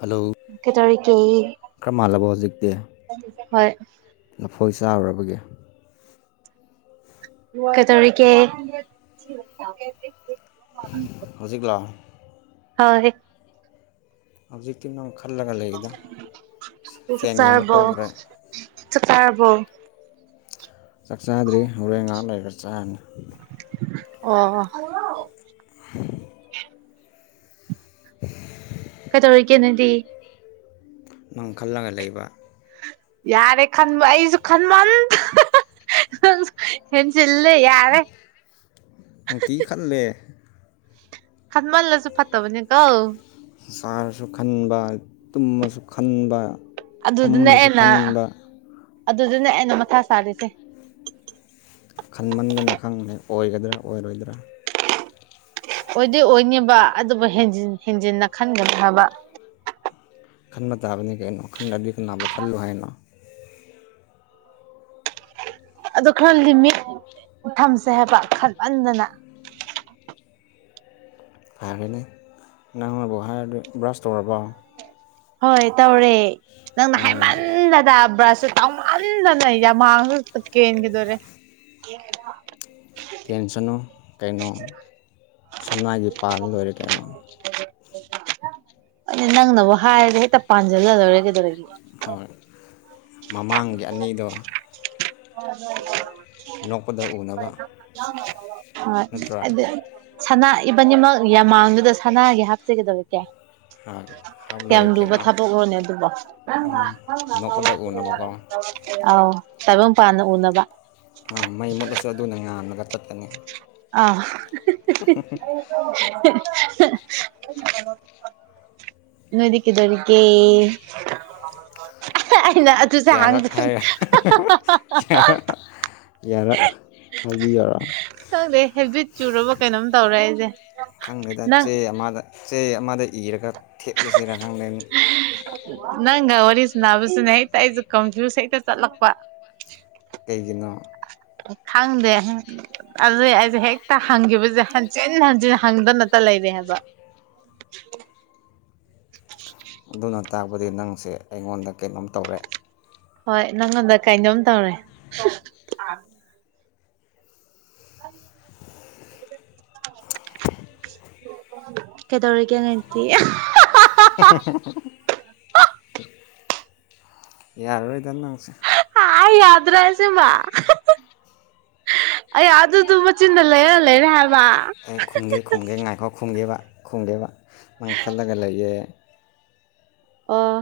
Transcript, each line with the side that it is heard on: left: hello
right: ꯀꯩꯗꯧꯔꯤꯒꯦ
left: ꯈꯔ ꯃꯥꯜꯂꯕꯣ ꯍꯧꯖꯤꯛꯇꯤ
right: ꯍꯣꯏ
left: ꯂꯐꯣꯏ ꯆꯥꯔꯨꯔꯕꯒꯤ
right: ꯀꯩꯇꯧꯔꯤꯀꯦ
left: ꯍꯧꯖꯤꯛꯂꯣ
right: ꯍꯣꯢ
left: ꯑꯖꯤꯛꯇꯤ ꯅꯪ ꯈꯜꯂꯒ ꯂꯩ
right: ꯆꯥꯛ ꯆꯥꯔꯕꯣ
left: ꯇꯣꯛꯈ꯭ꯔꯦ
right: ꯆꯥꯛ ꯆꯥꯔꯕꯣ
left: ꯆꯥꯛ ꯆꯥꯗ꯭ꯔꯤ ꯍꯣꯔꯦꯟ ꯉꯥꯛ ꯂꯩꯔꯒ ꯆꯥꯅꯤ
right: ꯑꯣ
left: [unintelligible] [unintelligible]
right: ꯀꯩꯗꯧꯔꯤꯒꯦ ꯅꯪꯗꯤ
left: ꯅꯪ ꯈꯜꯂꯒ ꯂꯩꯕ
right: ꯌꯥꯔꯦ ꯈꯟꯕ ꯑꯩꯁꯨ ꯈꯟꯃꯥꯟꯗꯅ ꯍꯦꯟꯖꯤꯜꯂꯦ ꯌꯥꯔꯦ
left: ꯅꯨꯡꯇꯤ ꯈꯜꯂꯦ
right: ꯈꯥꯜ ꯃꯜꯂꯁꯨ ꯐꯠꯇꯕꯅꯤ ꯀꯣ
left: ꯆꯥꯔꯁꯨ ꯈꯟꯕ ꯇꯨꯝꯃꯁꯨ ꯈꯟꯕ ꯐꯝꯕꯁꯨ ꯈꯟꯕ
right: ꯑꯗꯨꯗꯅꯦ ꯑꯩꯅ ꯃꯊꯥ ꯁꯥꯔꯤꯁꯦ
left: ꯈꯟꯃꯟꯗꯅ ꯈꯪꯕꯅꯦ ꯑꯣꯏꯒꯗ꯭ꯔꯥ ꯑꯣꯏꯔꯣꯏꯗ꯭ꯔꯥ
right: ꯑꯣꯏꯗꯤ ꯑꯣꯏꯅꯤꯕ ꯑꯗꯨꯕꯨ ꯍꯦꯟꯖꯤꯟ ꯍꯦꯟꯖꯤꯟꯅ ꯈꯟꯒꯅꯣ ꯍꯥꯏꯕ
left: ꯈꯟꯕ ꯇꯥꯕꯅꯤ ꯀꯩꯅꯣ ꯈꯜꯗ꯭ꯔꯗꯤ ꯀꯅꯥꯕꯨ ꯈꯜꯂꯨ ꯍꯥꯏꯅꯣ
right: ꯑꯗꯣ ꯈꯜꯂꯤꯃꯤ ꯊꯝꯁꯦ ꯍꯥꯏꯕ ꯈꯟꯃꯟꯗꯅ
left: ꯐꯥꯔꯦꯅꯦ ꯅꯪꯅꯕꯨ ꯍꯥꯏꯔꯗꯤ ꯕ꯭ꯔꯁ ꯇꯧꯔꯕꯣ
right: ꯍꯣꯏ ꯇꯧꯔꯦ ꯅꯪꯅ
left: ꯑꯣ
right: ꯍꯥꯏꯃ ꯅꯪꯅꯗ ꯕ꯭ꯔꯁꯁꯨ ꯇꯥꯎꯃꯟꯗꯅ ꯌꯥꯝ ꯃꯥꯡꯁꯨ ꯀꯦꯟꯈꯤꯗꯣꯔꯦ ꯑꯦꯗ [inaudible]
left: ꯀꯦꯟꯁꯅꯨ ꯀꯩꯅꯣ ꯁꯅꯥꯒꯤ ꯄꯥꯜ ꯂꯣꯏꯔꯦ ꯀꯩꯅꯣ
right: ꯑꯗꯨ ꯅꯪꯅꯕꯨ ꯍꯥꯏꯔꯒ ꯍꯦꯛꯇ ꯄꯥꯟꯁꯤꯜꯂ ꯂꯣꯢꯔꯦ ꯀꯩꯗꯧꯔꯒꯦ
left: ꯍꯣꯏ ꯃꯃꯥꯡꯒꯤ ꯑꯅꯤꯗꯣ
right: ꯑ ꯍ [inaudible]
left: ꯅꯣꯛꯄꯗ ꯎꯅꯕ
right: ꯍꯣꯢ
left: ꯅꯠꯇ꯭ꯔꯥ
right: ꯑꯗꯨ ꯁꯅꯥ ꯏꯕꯅꯤꯃꯛ ꯌꯥꯝꯃꯥꯡꯗꯨꯗ ꯁꯅꯥꯒꯤ ꯍꯥꯞꯁꯤ ꯒꯩꯗꯧꯔꯀꯦ
left: ꯍꯥꯞ
right: ꯀꯌꯥꯝ
left: ꯂꯣꯏꯔꯦ
right: ꯂꯨꯕ
left: ꯀꯩꯅꯣ
right: ꯊꯥꯄꯣꯛꯂꯣꯅꯦ ꯑꯗꯨꯕꯨ
left: ꯅꯣꯛꯄꯗ ꯎꯅꯕꯀꯣ
right: ꯑꯥꯎ ꯇꯥꯏꯕꯪ ꯄꯥꯟꯅ ꯎꯅꯕ
left: ꯑ ꯃꯩ ꯃꯨꯠꯂꯁꯨ ꯑꯗꯨꯅ ꯉꯜꯂꯒ ꯆꯠꯀꯅꯤ
right: ꯑꯥ ꯅꯣꯢꯗꯤ ꯀꯩꯗꯧꯔꯤꯒꯦ ꯑꯩꯅ ꯑꯗꯨꯁꯦ ꯍꯥꯡꯒꯅꯦ
left: ꯌꯥꯔꯦ ꯍꯥꯏꯕꯤꯌꯨꯔꯣ
right: ꯈꯤꯗꯦ ꯍꯦꯕꯤꯠ ꯆꯨꯔꯕ ꯀꯩꯅꯣꯝ ꯇꯧꯔꯦ ꯑꯩꯁꯦ
left: ꯈꯪꯗꯦꯗ
right: ꯅꯪ
left: ꯆꯦ ꯑꯃꯗ ꯆꯦ ꯑꯃꯗ ꯏꯔꯒ ꯊꯦꯠꯂꯁꯤꯔ ꯈꯪꯗꯦ
right: ꯅꯪꯒ ꯋꯥꯔꯤ ꯁꯅꯕꯁꯤꯅ ꯍꯦꯛꯇ ꯑꯩꯁꯨ ꯀꯝꯖꯨꯁ ꯍꯦꯛꯇ ꯆꯠꯂꯛꯄ
left: ꯀꯩꯒꯤꯅꯣ
right: ꯈꯪꯗꯦ ꯑꯗꯨ ꯑꯩꯁꯦ ꯍꯦꯛꯇ ꯍꯪꯈꯤꯕꯁꯦ ꯍꯟꯖꯤꯟ ꯍꯟꯖꯤꯟ ꯍꯪꯗꯅꯇ ꯂꯩꯔꯦ ꯍꯥꯏꯕ
left: [unintelligible] ꯇꯥꯛꯕꯗꯤ ꯅꯪꯁꯦ ꯑꯩꯉꯣꯟꯗ ꯀꯩꯅꯣꯝ ꯇꯧꯔꯦ
right: ꯍꯣꯏ ꯅꯪꯉꯣꯟꯗ ꯀꯥꯏꯅꯣꯝ ꯇꯧꯔꯦ ꯐꯔꯤ [unintelligible] ꯀꯩꯗꯧꯔꯤꯒꯦ ꯅꯪꯗꯤ
left: ꯌꯥꯔꯔꯣꯏꯗ ꯅꯪꯁꯦ
right: ꯑꯩ ꯌꯥꯗ꯭ꯔꯦ ꯑꯁꯦꯡꯕ ꯑꯩ ꯑꯗꯨꯗꯨ ꯃꯆꯤꯟꯗ ꯂꯩꯔ ꯂꯩꯔꯦ ꯍꯥꯏꯕ
left: ꯑꯩ ꯈꯨꯝꯒꯦ ꯈꯨꯝꯒꯦ ꯉꯥꯏꯈꯣ ꯈꯨꯝꯒꯦꯕ ꯈꯨꯝꯒꯦꯕ ꯅꯪꯈꯠꯂꯒ ꯂꯩꯌꯦ
right: ꯑꯣ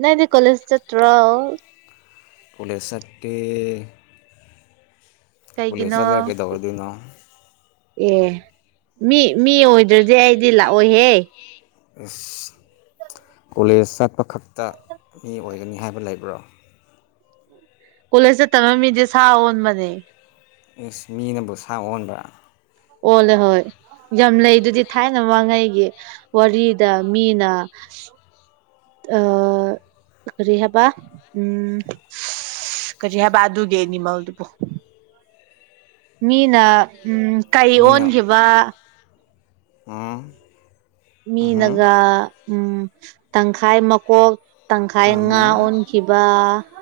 right: ꯅꯪꯗꯤ ꯀꯣꯂꯦꯖ ꯆꯠꯇ꯭ꯔꯣ
left: ꯀꯣꯂꯦꯁ ꯆꯠꯇꯦ
right: ꯀꯩꯒꯤꯅꯣ
left: ꯆꯠꯂꯒ ꯀꯩꯗꯧꯔꯗꯣꯏꯅꯣ
right: ꯑꯦ ꯃꯤ ꯃꯤ ꯑꯣꯏꯗ꯭ꯔꯗꯤ ꯑꯩꯗꯤ ꯂꯥꯛꯑꯣꯏꯍꯦ
left: ꯀꯣꯂꯦꯖ ꯆꯠꯄ ꯈꯛꯇ ꯃꯤ ꯑꯣꯏꯒꯅꯤ ꯍꯥꯏꯕ ꯂꯩꯕ꯭ꯔꯣ
right: ꯀꯣꯂꯦꯖ ꯆꯠꯇ ꯃꯤꯗꯤ ꯁꯥ ꯑꯣꯟꯕꯅꯦ
left: ꯃꯤꯅꯕꯨ ꯁꯥ ꯑꯣꯟꯕ꯭ꯔꯥ
right: ꯑꯣꯂꯦ ꯍꯣꯏ ꯌꯥꯝ ꯂꯩꯗꯨꯗꯤ ꯊꯥꯏꯅ ꯃꯥꯃꯥꯡꯉꯩꯒꯤ ꯋꯥꯔꯤꯗ ꯃꯤꯅ ꯑꯥ ꯀꯔꯤ ꯍꯥꯏꯕ ꯎꯝ ꯀꯔꯤ ꯍꯥꯏꯕ ꯑꯗꯨꯒꯤ ꯌꯦꯅꯤꯃꯜꯗꯨꯕꯨ ꯃꯤꯅ ꯎꯝ ꯀꯩ ꯑꯣꯟꯈꯤꯕ
left: ꯑꯝ
right: ꯃꯤꯅꯒ ꯎꯝ ꯇꯪꯈꯥꯏ ꯃꯀꯣꯛ ꯇꯪꯈꯥꯏ ꯉꯥ ꯑꯣꯟꯈꯤꯕ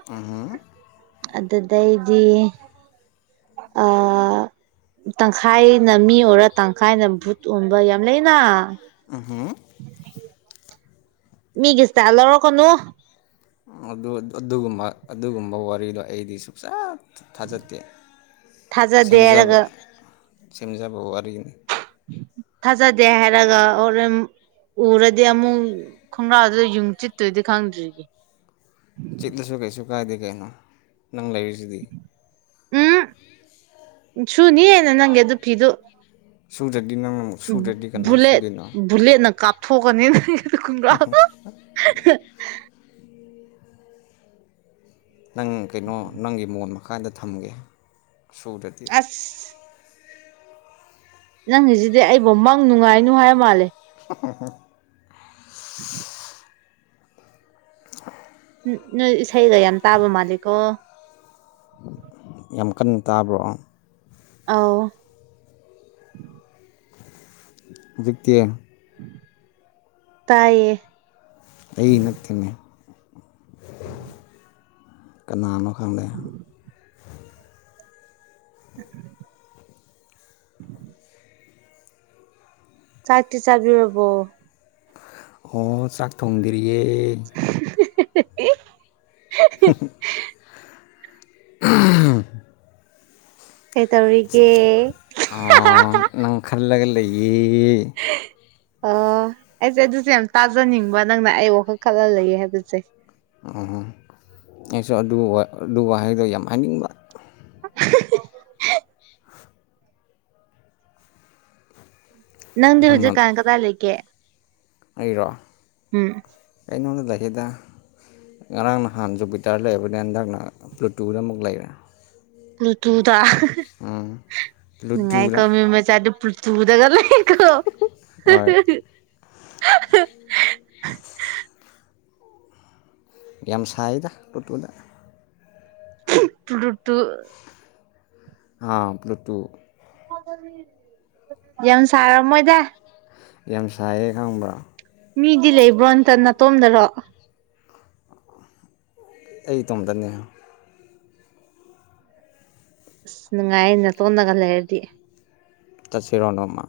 left: ꯑꯝ ꯍꯨꯝ
right: ꯑꯗꯨ ꯗꯩꯗꯤ ꯑꯥ ꯇꯪꯈꯥꯏꯅ ꯃꯤ ꯑꯣꯏꯔ ꯇꯪꯈꯥꯏꯅ ꯚꯨꯠ ꯑꯣꯟꯕ ꯌꯥꯝ ꯂꯩꯅ
left: ꯑꯝ ꯍꯨꯝ
right: ꯃꯤꯒꯤ ꯢꯁꯇꯥꯜ ꯂꯧꯔꯥꯛꯀꯅꯨ
left: ꯑꯗꯨꯒꯨꯝꯕ ꯑꯗꯨꯒꯨꯝꯕ ꯋꯥꯔꯤꯗꯣ ꯑꯩꯗꯤ ꯁꯨꯡꯆ ꯊꯖꯗꯤꯦ
right: ꯊꯥꯖꯗꯦ
left: ꯁꯦꯝꯖꯕ
right: ꯍꯥꯏꯔꯒ
left: ꯁꯦꯝꯖꯕ ꯋꯥꯔꯤꯅꯤ
right: ꯊꯥꯖꯗꯦ ꯍꯥꯏꯔꯒ ꯑꯣꯔ ꯎꯔꯗꯤ ꯑꯃꯨꯛ ꯈꯣꯡꯒ꯭ꯔꯥꯗꯨꯗ ꯌꯨꯡ ꯆꯤꯠꯇꯣꯏꯗꯤ ꯈꯪꯗ꯭ꯔꯤ
left: ꯆꯤꯠꯂꯁꯨ ꯀꯩꯁꯨ ꯀꯥꯏꯗꯦ ꯀꯩꯅꯣ ꯅꯪ ꯂꯩꯔꯤ
right: ꯎꯝ ꯁꯨꯅꯤ ꯑꯩꯅ ꯅꯪ ꯑꯗꯨꯒꯤ ꯐꯤꯗꯨ
left: ꯁꯨꯗ꯭ꯔꯗꯤ ꯅꯪ ꯁꯨꯗ꯭ꯔꯗꯤ ꯀꯅꯥ
right: ꯕꯨꯂꯦꯠ
left: ꯁꯨꯗꯣꯏꯅꯣ
right: ꯕꯨꯂꯦꯠꯅ ꯀꯥꯞꯊꯣꯛꯀꯅꯤ ꯅꯪ ꯈꯪꯒ꯭ꯔꯥꯗꯣ
left: ꯅꯪ ꯀꯩꯅꯣ ꯅꯪꯒꯤ ꯃꯣꯟ ꯃꯈꯥꯟꯗ ꯊꯝꯒꯦ ꯁꯨꯗ꯭ꯔꯗꯤ
right: ꯑꯁ ꯅꯪꯒꯤꯁꯤꯗꯤ ꯑꯩꯕꯨ ꯃꯪ ꯅꯨꯡꯉꯥꯏꯅꯨ ꯍꯥꯏ ꯃꯥꯜꯂꯦ
left: [inaudible]
right: [unintelligible]
left: [unintelligible]
right: ꯅꯣꯏ ꯏꯁꯩꯒ ꯌꯥꯝ ꯇꯥꯕ ꯃꯥꯜꯂꯤꯀꯣ
left: ꯌꯥꯝ ꯀꯟꯅ ꯇꯥꯕ꯭ꯔꯣ
right: ꯑꯥꯎ
left: ꯍꯧꯖꯤꯛꯇꯤ
right: ꯇꯥꯏꯌꯦ
left: ꯑꯩꯒꯤ ꯅꯠꯇꯦ ꯀꯅꯥꯅꯣ ꯈꯪꯗꯦ
right: ꯎ [unintelligible] ꯆꯥꯥꯛꯇꯤ ꯆꯕꯤꯔꯕꯣ
left: ꯑꯣ ꯆꯥꯛ ꯊꯣꯡꯗ꯭ꯔꯤꯌꯦ
right: [inaudible]
left: ꯍ ꯍ [inaudible]
right: [unintelligible] ꯀꯩꯇꯧꯔꯤꯒꯦ ꯍꯥ ꯍꯥ
left: ꯑꯣ ꯅꯪ ꯈꯜꯂꯒ ꯂꯩꯌꯦ
right: ꯑꯣ ꯑꯩꯁꯦ ꯑꯗꯨꯁꯦ ꯌꯥꯝ ꯇꯥꯖꯅꯤꯡꯕ ꯅꯪꯅ ꯑꯩ ꯋꯥꯈꯜ ꯈꯜꯂ ꯂꯩꯌꯦ ꯍꯥꯏꯕꯁꯦ
left: ꯑꯣ ꯑꯩꯁꯨ ꯑꯗꯨ ꯑꯗꯨ ꯋꯥꯍꯩꯗꯣ ꯌꯥꯝ ꯍꯥꯏꯅꯤꯡꯕ
right: [inaudible] ꯅꯪꯗꯤ
left: ꯅꯪꯅ
right: ꯍꯧꯖꯤꯛ ꯀꯥꯟ ꯀꯥꯢꯗꯥ ꯂꯩꯀꯦ
left: ꯑꯩꯔꯣ
right: ꯎꯝ
left: ꯀꯩꯅꯣꯗ ꯂꯩꯗ ꯉꯔꯥꯡ ꯅꯍꯥꯟ ꯖꯨꯄꯤꯇꯥꯔ ꯂꯩꯕꯅꯦ ꯍꯟꯗꯛꯅ ꯄ꯭ꯂꯨꯇꯨꯗ ꯑꯃꯨꯛ ꯂꯩꯔꯦ
right: ꯄꯨ꯭ꯔꯇꯨꯗ
left: ꯎꯝ
right: ꯅꯨꯡꯉꯥꯏ
left: ꯄ꯭ꯂꯨꯇꯣꯗ
right: ꯀꯣ ꯃꯤ ꯃꯆꯥꯗꯤ ꯄꯨꯔꯇꯨꯗꯒ ꯂꯩ
left: ꯍꯣꯏ
right: ꯑ [inaudible]
left: ꯌꯝ ꯁꯥꯏꯗ ꯄꯨ꯭ꯔꯇꯨꯅ
right: ꯄꯨ꯭ꯔꯇꯨ
left: ꯍꯥꯥ ꯄꯨ꯭ꯔꯇꯨ
right: ꯌꯥꯝ ꯁꯔꯝꯃꯣꯏꯗ
left: ꯌꯥꯝ ꯁꯥꯏꯌꯦ ꯈꯪꯕ꯭ꯔꯥ
right: ꯃꯤꯗꯤ ꯂꯩꯕ꯭ꯔꯣ ꯅꯇꯣꯝꯗꯔꯣ
left: ꯑꯩ ꯏꯇꯣꯝꯗꯅꯦ
right: ꯑꯁ ꯅꯨꯡꯉꯥꯏ ꯅꯇꯣꯟꯗꯒ ꯂꯩꯔꯗꯤ
left: ꯆꯠꯁꯤꯔꯣ ꯅꯣꯡꯃ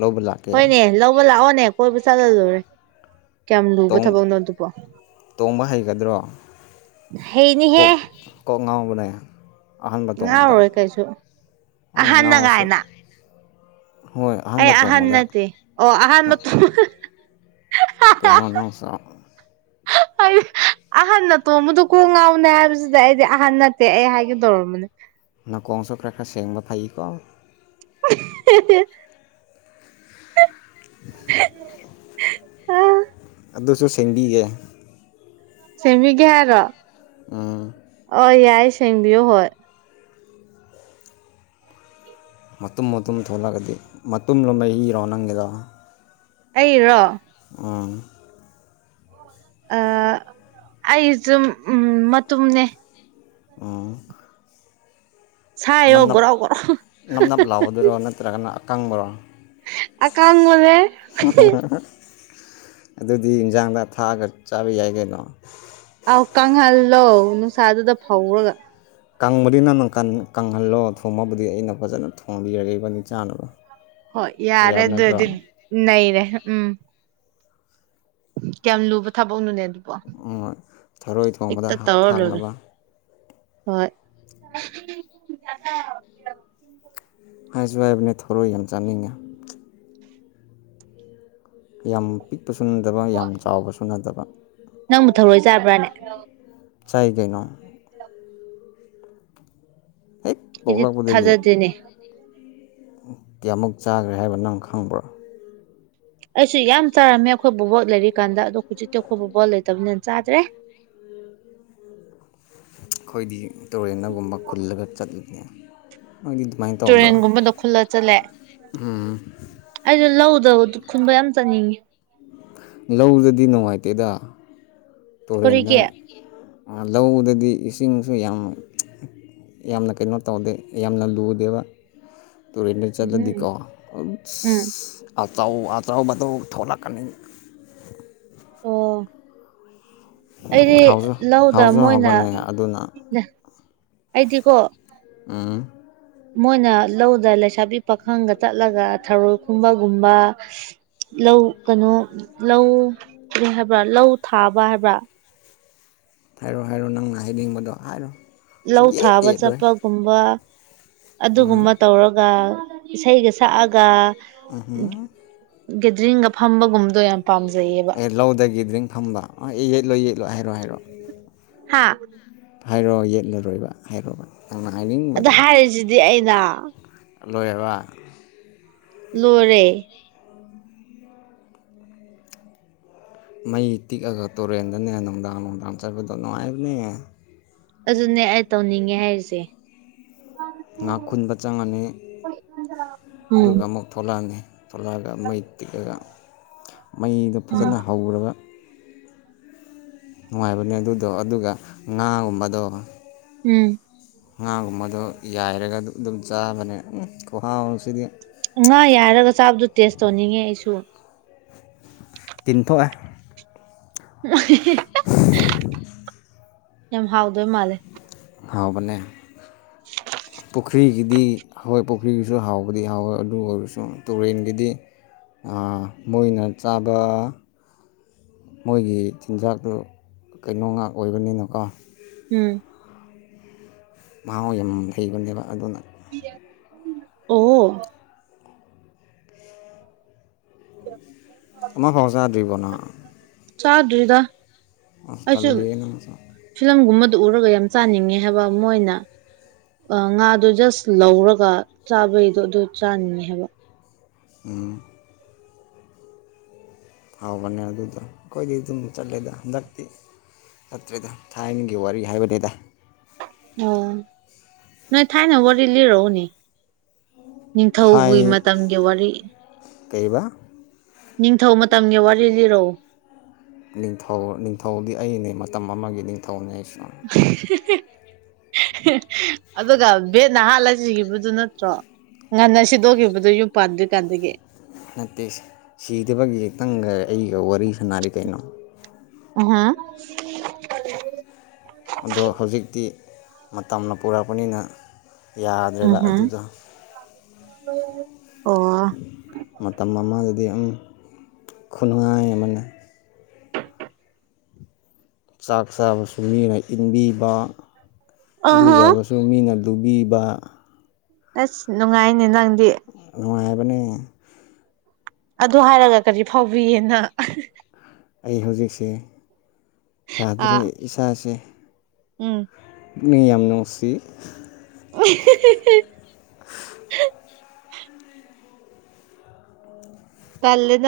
left: ꯂꯧꯕ ꯂꯥꯛꯀꯦ
right: ꯍꯣꯏꯅꯦ ꯂꯧꯕ ꯂꯥꯛꯑꯣꯅꯦ ꯀꯣꯏꯕ ꯆꯠꯂ ꯂꯣꯢꯔꯦ ꯀꯌꯥꯝ ꯂꯨꯕ ꯊꯕꯛꯅꯣ ꯑꯗꯨꯕꯣ
left: ꯇꯣꯡꯕ ꯍꯩꯒꯗ꯭ꯔꯣ
right: ꯍꯩꯅꯤꯍꯦ
left: ꯀꯣꯛ ꯉꯥꯎꯕꯅꯦ ꯑꯍꯥꯟꯕꯥ ꯇꯣꯡꯕꯗ
right: ꯉꯥꯎꯔꯣꯏ ꯀꯩꯁꯨ ꯑꯍꯟꯅ
left: ꯉꯥꯎꯔꯁꯨ
right: ꯒꯥꯏꯅ
left: ꯍꯣꯏ ꯑꯍꯥꯟꯕ
right: ꯑꯩ ꯑꯍꯟ
left: ꯇꯣꯡꯕꯗ
right: ꯅꯠꯇꯦ ꯑꯣ ꯑꯍꯟ ꯃꯇꯣꯝ
left: ꯀꯩꯅꯣ ꯅꯪ ꯁꯥꯎ
right: ꯍꯥꯏꯗꯤ ꯑꯍꯟꯅ ꯇꯣꯝꯕꯗꯨ ꯀꯣꯡ ꯉꯥꯎꯕꯅꯦ ꯍꯥꯏꯕꯁꯤꯗ ꯑꯩꯗꯤ ꯑꯍꯟ ꯅꯠꯇꯦ ꯑꯩ ꯍꯥꯏꯒꯦꯗꯧꯔꯕꯅꯦ
left: ꯅꯀꯣꯡ ꯁꯨ ꯈꯔ ꯈꯔ ꯁꯦꯡꯕ ꯐꯌꯦꯀꯣ
right: [inaudible] [inaudible]
left: ꯑꯗꯨꯁꯨ ꯁꯦꯟꯗꯤꯒꯦ
right: ꯁꯦꯝꯕꯤꯒꯦ ꯍꯥꯏꯔꯣ ꯑ ꯌꯥꯏ ꯁꯦꯟꯕꯤꯌꯨ ꯍꯣꯏ
left: ꯃꯇꯨꯝ ꯃꯇꯨꯝ ꯊꯣꯛꯂꯛꯑꯒꯗꯤ ꯃꯇꯨꯝꯂꯣ ꯃꯍꯤꯔꯣ ꯅꯪꯒꯤꯗꯣ
right: ꯑꯩꯔꯣ
left: ꯎꯝ
right: ꯑꯩꯁꯨ ꯃꯇꯨꯝꯅꯦ
left: ꯑꯣ
right: ꯁꯥꯏꯌꯣ
left: ꯅꯝꯅꯞ
right: ꯒꯣꯔꯥꯎ ꯒꯣꯔꯥꯎ
left: ꯅꯝꯅꯞ ꯂꯥꯎꯕꯗꯨꯔꯣ ꯅ ꯅꯠꯇꯔꯥꯒꯅ ꯑꯀꯥꯡꯕꯔꯣ
right: ꯑꯀꯥꯡꯕꯅꯦ
left: ꯑꯗꯨꯗꯤ ꯏꯟꯁꯥꯡꯗ ꯊꯥꯛꯑꯒ ꯆꯥꯕ ꯌꯥꯏ ꯀꯩꯅꯣ
right: ꯑꯥꯎ ꯀꯪꯍꯜꯂꯣ ꯅꯨꯡꯁꯥꯗꯨꯗ ꯐꯧꯔꯒ
left: ꯀꯪꯕꯗꯤ ꯅꯪꯅ ꯀꯪꯍꯜꯂꯣ ꯊꯣꯡꯉꯕꯨꯗꯤ ꯑꯩꯅ ꯐꯖꯅ ꯊꯣꯡꯝꯕꯤꯔꯀꯦ ꯏꯕꯅꯤ ꯆꯥꯅꯕ
right: ꯍꯣꯏ ꯌꯥꯔꯦ
left: ꯌꯥꯕ
right: ꯑꯗꯨ ꯑꯣꯢꯔꯗꯤ
left: ꯅꯠꯇ꯭ꯔꯣ
right: ꯅꯩꯔꯦ ꯎꯝ ꯀꯌꯥꯝ ꯂꯨꯕ ꯊꯕꯛꯅꯣꯅꯦ ꯑꯗꯨ
left: ꯊꯔꯣꯏ
right: ꯍꯦꯛꯇ
left: ꯊꯣꯡꯕꯗ
right: ꯇꯧꯔ ꯂꯣꯢꯔꯦ
left: ꯊꯥꯛꯅꯕ
right: ꯍꯣꯏ
left: ꯍꯥꯏꯁꯨ ꯍꯥꯏꯕꯅꯦ ꯊꯣꯔꯣꯏ ꯌꯥꯝ ꯆꯥꯅꯤꯡꯉꯦ ꯌꯥꯝ ꯄꯤꯛꯄꯁꯨ ꯅꯠꯗꯕ ꯌꯥꯝ ꯆꯥꯎꯕꯁꯨ ꯅꯠꯇꯕ
right: ꯅꯪꯕꯨ ꯊꯔꯣꯏ ꯆꯥꯕ꯭ꯔꯥꯅꯦ
left: ꯆꯥꯏ ꯒꯩꯅꯣ ꯍꯦꯛ
right: ꯑꯩꯗꯤ
left: ꯄꯣꯛꯂꯥꯛꯄꯗꯒꯤ
right: ꯊꯥꯖꯗꯦꯅꯦ
left: ꯀꯌꯥꯃꯨꯛ ꯆꯥꯈ꯭ꯔꯦ ꯍꯥꯏꯕ ꯅꯪ ꯈꯪꯕ꯭ꯔꯣ
right: ꯑꯩꯁꯨ ꯌꯥꯝ ꯆꯥꯔꯝꯃꯦ ꯑꯩꯈꯣꯏꯕꯨ ꯕꯣꯛ ꯂꯩꯔꯤꯀꯥꯟꯗ ꯑꯗꯣ ꯍꯧꯖꯤꯛꯇꯤ ꯑꯩꯈꯣꯏ ꯕꯨꯕꯣꯛ ꯂꯩꯇꯕꯅꯤꯅ ꯆꯥꯗ꯭ꯔꯦ
left: ꯑꯩꯈꯣꯏꯗꯤ ꯇꯨꯔꯦꯟꯒꯨꯝꯕ ꯈꯨꯜꯂꯒ ꯆꯠꯕꯅꯦ ꯅꯗꯤ ꯑꯗꯨꯃꯥꯏꯅ ꯇꯧꯗ꯭ꯔꯣ
right: ꯇꯨꯔꯦꯟꯒꯨꯝꯕꯗ ꯈꯨꯜꯂ ꯆꯠꯂꯦ
left: ꯎꯝ
right: ꯑꯩꯁꯨ ꯂꯧꯗ ꯈꯨꯟꯕ ꯌꯥꯝ ꯆꯠꯅꯤꯡꯉꯤ
left: ꯂꯧꯗꯗꯤ ꯅꯨꯡꯉꯥꯏꯇꯦꯗ ꯇꯨꯔꯦꯟꯗ
right: ꯀꯔꯤꯒꯤ
left: ꯂꯧꯗꯗꯤ ꯏꯁꯤꯡꯁꯨ ꯌꯥꯝ ꯌꯥꯝꯅ ꯀꯩꯅꯣ ꯇꯧꯗꯦ ꯌꯥꯝꯅ ꯂꯨꯗꯦꯕ ꯇꯨꯔꯦꯟꯗ
right: ꯎꯝ
left: ꯆꯠꯂꯗꯤꯀꯣ
right: ꯎꯝ
left: ꯑꯆꯥꯎ ꯑꯆꯥꯎꯕꯗꯨ ꯊꯣꯛꯂꯛꯀꯅꯤ
right: ꯑꯣ ꯑꯩꯗꯤ
left: ꯍꯥꯎꯁꯨ
right: ꯂꯧꯗ
left: ꯍꯥꯎꯁꯨ
right: ꯃꯣꯏꯅ
left: ꯍꯥꯎꯕꯅꯦ ꯑꯗꯨꯅ
right: ꯑꯩꯗꯤꯀꯣ
left: ꯑꯝ
right: ꯃꯣꯏꯅ ꯂꯧꯗ ꯂꯩꯁꯥꯕꯤ ꯄꯥꯈꯪꯒ ꯆꯠꯂꯒ ꯊꯔꯣꯏ ꯈꯨꯝꯕꯒꯨꯝꯕ ꯂꯧ ꯀꯩꯅꯣ ꯂꯧ ꯍꯥꯏꯕ꯭ꯔꯥ ꯂꯧ ꯊꯥꯕ ꯍꯥꯏꯕ꯭ꯔꯥ
left: ꯍꯥꯏꯔꯣ ꯍꯥꯏꯔꯣ ꯅꯪꯅ ꯍꯥꯏꯅꯤꯡꯕꯗꯣ ꯍꯥꯏꯔꯣ
right: ꯂꯧ
left: ꯁꯨꯛꯌꯦꯠ
right: ꯊꯥꯕ
left: ꯌꯦꯠꯂꯣꯏ
right: ꯆꯠꯄꯒꯨꯝꯕ ꯑꯗꯨꯒꯨꯝꯕ
left: ꯎꯝ
right: ꯇꯧꯔꯒ ꯏꯁꯩꯒ ꯁꯛꯑꯒ
left: ꯎꯍꯨꯝ
right: ꯒꯦꯗꯔꯤꯡꯒ ꯐꯝꯕꯒꯨꯝ
left: ꯑꯦ ꯂꯧꯗ ꯗ꯭ꯔꯤꯡ ꯐꯝꯕ ꯑꯦ ꯌꯦꯠꯂꯣ ꯌꯦꯠꯂꯣ ꯍꯥꯏꯔꯣꯑꯣ ꯍꯥꯏꯔꯣꯑꯣ
right: ꯍꯥ
left: ꯍꯥꯏꯔꯣꯑꯣ ꯌꯦꯠꯂꯔꯣꯏꯕ ꯍꯥꯏꯔꯣꯕ ꯅꯪ
right: ꯑꯗ
left: ꯍꯥꯏꯅꯤꯡꯡꯕꯗꯣ ꯂꯣꯏ
right: ꯍꯥꯏꯔꯤꯁꯤꯗꯤ ꯑꯩꯅ
left: ꯂꯣꯏꯔꯕ
right: ꯂꯣꯢꯔꯦ
left: ꯃꯩ ꯇꯤꯛꯑꯒ ꯇꯨꯔꯦꯟꯗꯅꯦ ꯅꯨꯡꯗꯥꯡ ꯅꯨꯡꯗꯥꯡ ꯆꯠꯄꯗꯣ ꯅꯨꯡꯉꯥꯏꯕꯅꯦ
right: ꯑꯗꯨꯅꯦ ꯑꯩ ꯇꯧꯅꯤꯡꯉꯦ ꯍꯥꯏꯔꯤꯁꯦ
left: ꯉꯥ ꯈꯨꯟꯕ ꯆꯪꯉꯅꯤ
right: ꯎꯝ
left: ꯑꯗꯨꯒ ꯑꯃꯨꯛ ꯊꯣꯂꯛꯑꯅꯤ ꯊꯣꯂꯛꯑꯒ ꯃꯩ ꯇꯤꯛꯑꯒ ꯃꯩꯗꯣ
right: ꯎꯝ
left: ꯐꯖꯅ ꯍꯧꯔꯒ ꯅꯨꯡꯉꯥꯏꯕꯅꯦ ꯑꯗꯨꯗꯣ ꯑꯗꯨꯒ ꯉꯥꯒꯨꯝꯕꯗꯣ
right: ꯎꯝ
left: ꯉꯥꯒꯨꯝꯕꯗꯣ ꯌꯥꯏꯔꯒ ꯑꯗꯨꯝ ꯆꯥꯕꯅꯦ ꯈꯨꯍꯥꯎꯁꯤꯗꯤ
right: ꯉꯥ ꯌꯥꯢꯔꯒ ꯆꯥꯕꯗꯨ ꯇꯦꯁ ꯇꯧꯅꯤꯡꯉꯦ ꯑꯩꯁꯨ
left: ꯇꯤꯟ ꯊꯣꯛꯌꯦ
right: ꯎ [inaudible] ꯌꯥꯝ ꯍꯥꯎꯗꯣꯏ ꯃꯥꯜꯂꯦ
left: ꯍꯥꯎꯕꯅꯦ ꯄꯨꯈ꯭ꯔꯤꯒꯤꯗꯤ ꯍꯢꯏ ꯄꯨꯈ꯭ꯔꯤꯒꯤꯁꯨ ꯍꯥꯎꯕꯗꯤ ꯍꯥꯎꯋꯦ ꯑꯗꯨ ꯑꯣꯏꯔꯁꯨ ꯇꯨꯔꯦꯟꯒꯤꯗꯤ ꯃꯣꯏꯅ ꯆꯥꯕ ꯃꯣꯏꯒꯤ ꯆꯤꯟꯖꯥꯛꯇꯨ ꯀꯩꯅꯣ ꯉꯥꯛ ꯑꯣꯏꯕꯅꯤꯅꯀꯣ
right: ꯎꯝ
left: ꯃꯍꯥꯎ ꯌꯥꯝ ꯍꯦꯟꯕꯅꯦꯕ ꯑꯗꯨꯅ
right: ꯑꯣ
left: ꯑꯃꯐꯥꯎ ꯆꯗꯔꯤꯕꯣ ꯅꯪ
right: ꯆꯥꯗ꯭ꯔꯤꯗ
left: ꯑꯁ ꯇꯜꯂꯤꯍꯦ ꯅꯪꯁꯦ
right: ꯐꯤꯂꯝ ꯒꯨꯝꯕꯗꯨ ꯎꯔꯒ ꯌꯥꯝ ꯆꯥꯅꯤꯡꯉꯦ ꯍꯥꯏꯕ ꯃꯣꯏꯅ ꯉꯥꯗꯣ ꯖꯁ ꯂꯧꯔꯒ ꯆꯥꯕꯩꯗꯣ ꯑꯗꯨ ꯆꯥꯅꯤꯡꯉꯦ ꯍꯥꯏꯕ
left: ꯎꯝ ꯍꯥꯎꯕꯅꯦ ꯑꯗꯨꯗꯣ ꯑꯩꯈꯣꯏꯗꯤ ꯑꯗꯨꯝ ꯆꯠꯂꯦꯗ ꯍꯟꯗꯛꯇꯤ ꯆꯠꯇ꯭ꯔꯦꯗ ꯊꯥꯏꯅꯒꯤ ꯋꯥꯔꯤ ꯍꯥꯏꯕꯅꯤꯗ
right: ꯑꯣ ꯅꯣꯏ ꯊꯥꯏꯅ ꯋꯥꯔꯤ ꯂꯤꯔꯛꯑꯣꯅꯦ ꯅꯤꯡꯊꯧꯒꯤ
left: ꯊꯥꯏ
right: ꯃꯇꯝꯒꯤ ꯋꯥꯔꯤ
left: ꯀꯩꯕ
right: ꯅꯤꯡꯊꯧ ꯃꯇꯝꯒꯤ ꯋꯥꯔꯤ ꯂꯤꯔꯛꯑꯣ
left: ꯅꯤꯡꯊꯧ ꯅꯤꯡꯊꯧꯗꯤ ꯑꯩꯅꯦ ꯃꯇꯝ ꯑꯃꯒꯤ ꯅꯤꯡꯊꯧꯅꯦ ꯑꯩꯁꯨ
right: ꯑꯗꯨꯒ ꯕꯦꯠ ꯅ ꯍꯥꯠꯂꯒ ꯁꯤꯈꯤꯕꯗꯨ ꯅꯠꯇ꯭ꯔꯣ ꯉꯟꯅ ꯁꯤꯗꯣꯛꯈꯤꯕꯗꯨ ꯌꯨꯝ ꯄꯥꯟꯗ꯭ꯔꯤ ꯀꯥꯟꯗꯒꯤ
left: ꯅꯠꯇꯦ ꯁꯤꯗꯕꯒꯤ ꯅꯪꯒ ꯑꯩꯒ ꯋꯥꯔꯤ ꯁꯥꯟꯅꯔꯤ ꯀꯩꯅꯣ
right: ꯑꯝ ꯍꯨꯝ
left: ꯑꯗꯣ ꯍꯧꯖꯤꯛꯇꯤ ꯃꯇꯝꯅ ꯄꯨꯔꯛꯄꯅꯤꯅ ꯌꯥꯗ꯭ꯔꯦꯕ
right: ꯎꯝꯍꯝ
left: ꯑꯗꯨꯗꯣ
right: ꯑꯣ
left: ꯃꯇꯝ ꯑꯃꯒꯤꯗꯤ ꯑꯝ ꯈꯨꯅꯨꯡꯉꯥꯏ ꯑꯃꯅꯤ ꯆꯥꯛ ꯆꯥꯕꯁꯨ ꯃꯤꯅ ꯏꯟꯕꯤꯕ
right: ꯑꯍꯝ
left: ꯏꯔꯨꯖꯕꯁꯨ ꯃꯤꯅ ꯂꯨꯕꯤꯕ
right: ꯑꯁ ꯅꯨꯡꯉꯥꯏꯅꯦ ꯅꯪꯗꯤ
left: ꯅꯨꯡꯉꯥꯏꯕꯅꯦ
right: ꯑꯗꯨ ꯍꯥꯏꯔꯒ ꯀꯔꯤ ꯐꯥꯎꯕꯤꯀꯦ ꯅꯪ
left: ꯑꯩ ꯍꯧꯖꯤꯛꯁꯦ ꯌꯥꯗ꯭ꯔꯦ
right: ꯑꯥ
left: ꯏꯁꯥꯁꯦ
right: ꯎꯝ
left: ꯃꯤ ꯌꯥꯝ ꯅꯨꯡꯁꯤ
right: ꯎ ꯍꯤ ꯍꯤ ꯍꯤ
left: [unintelligible]
right: ꯇꯜꯂꯤꯗ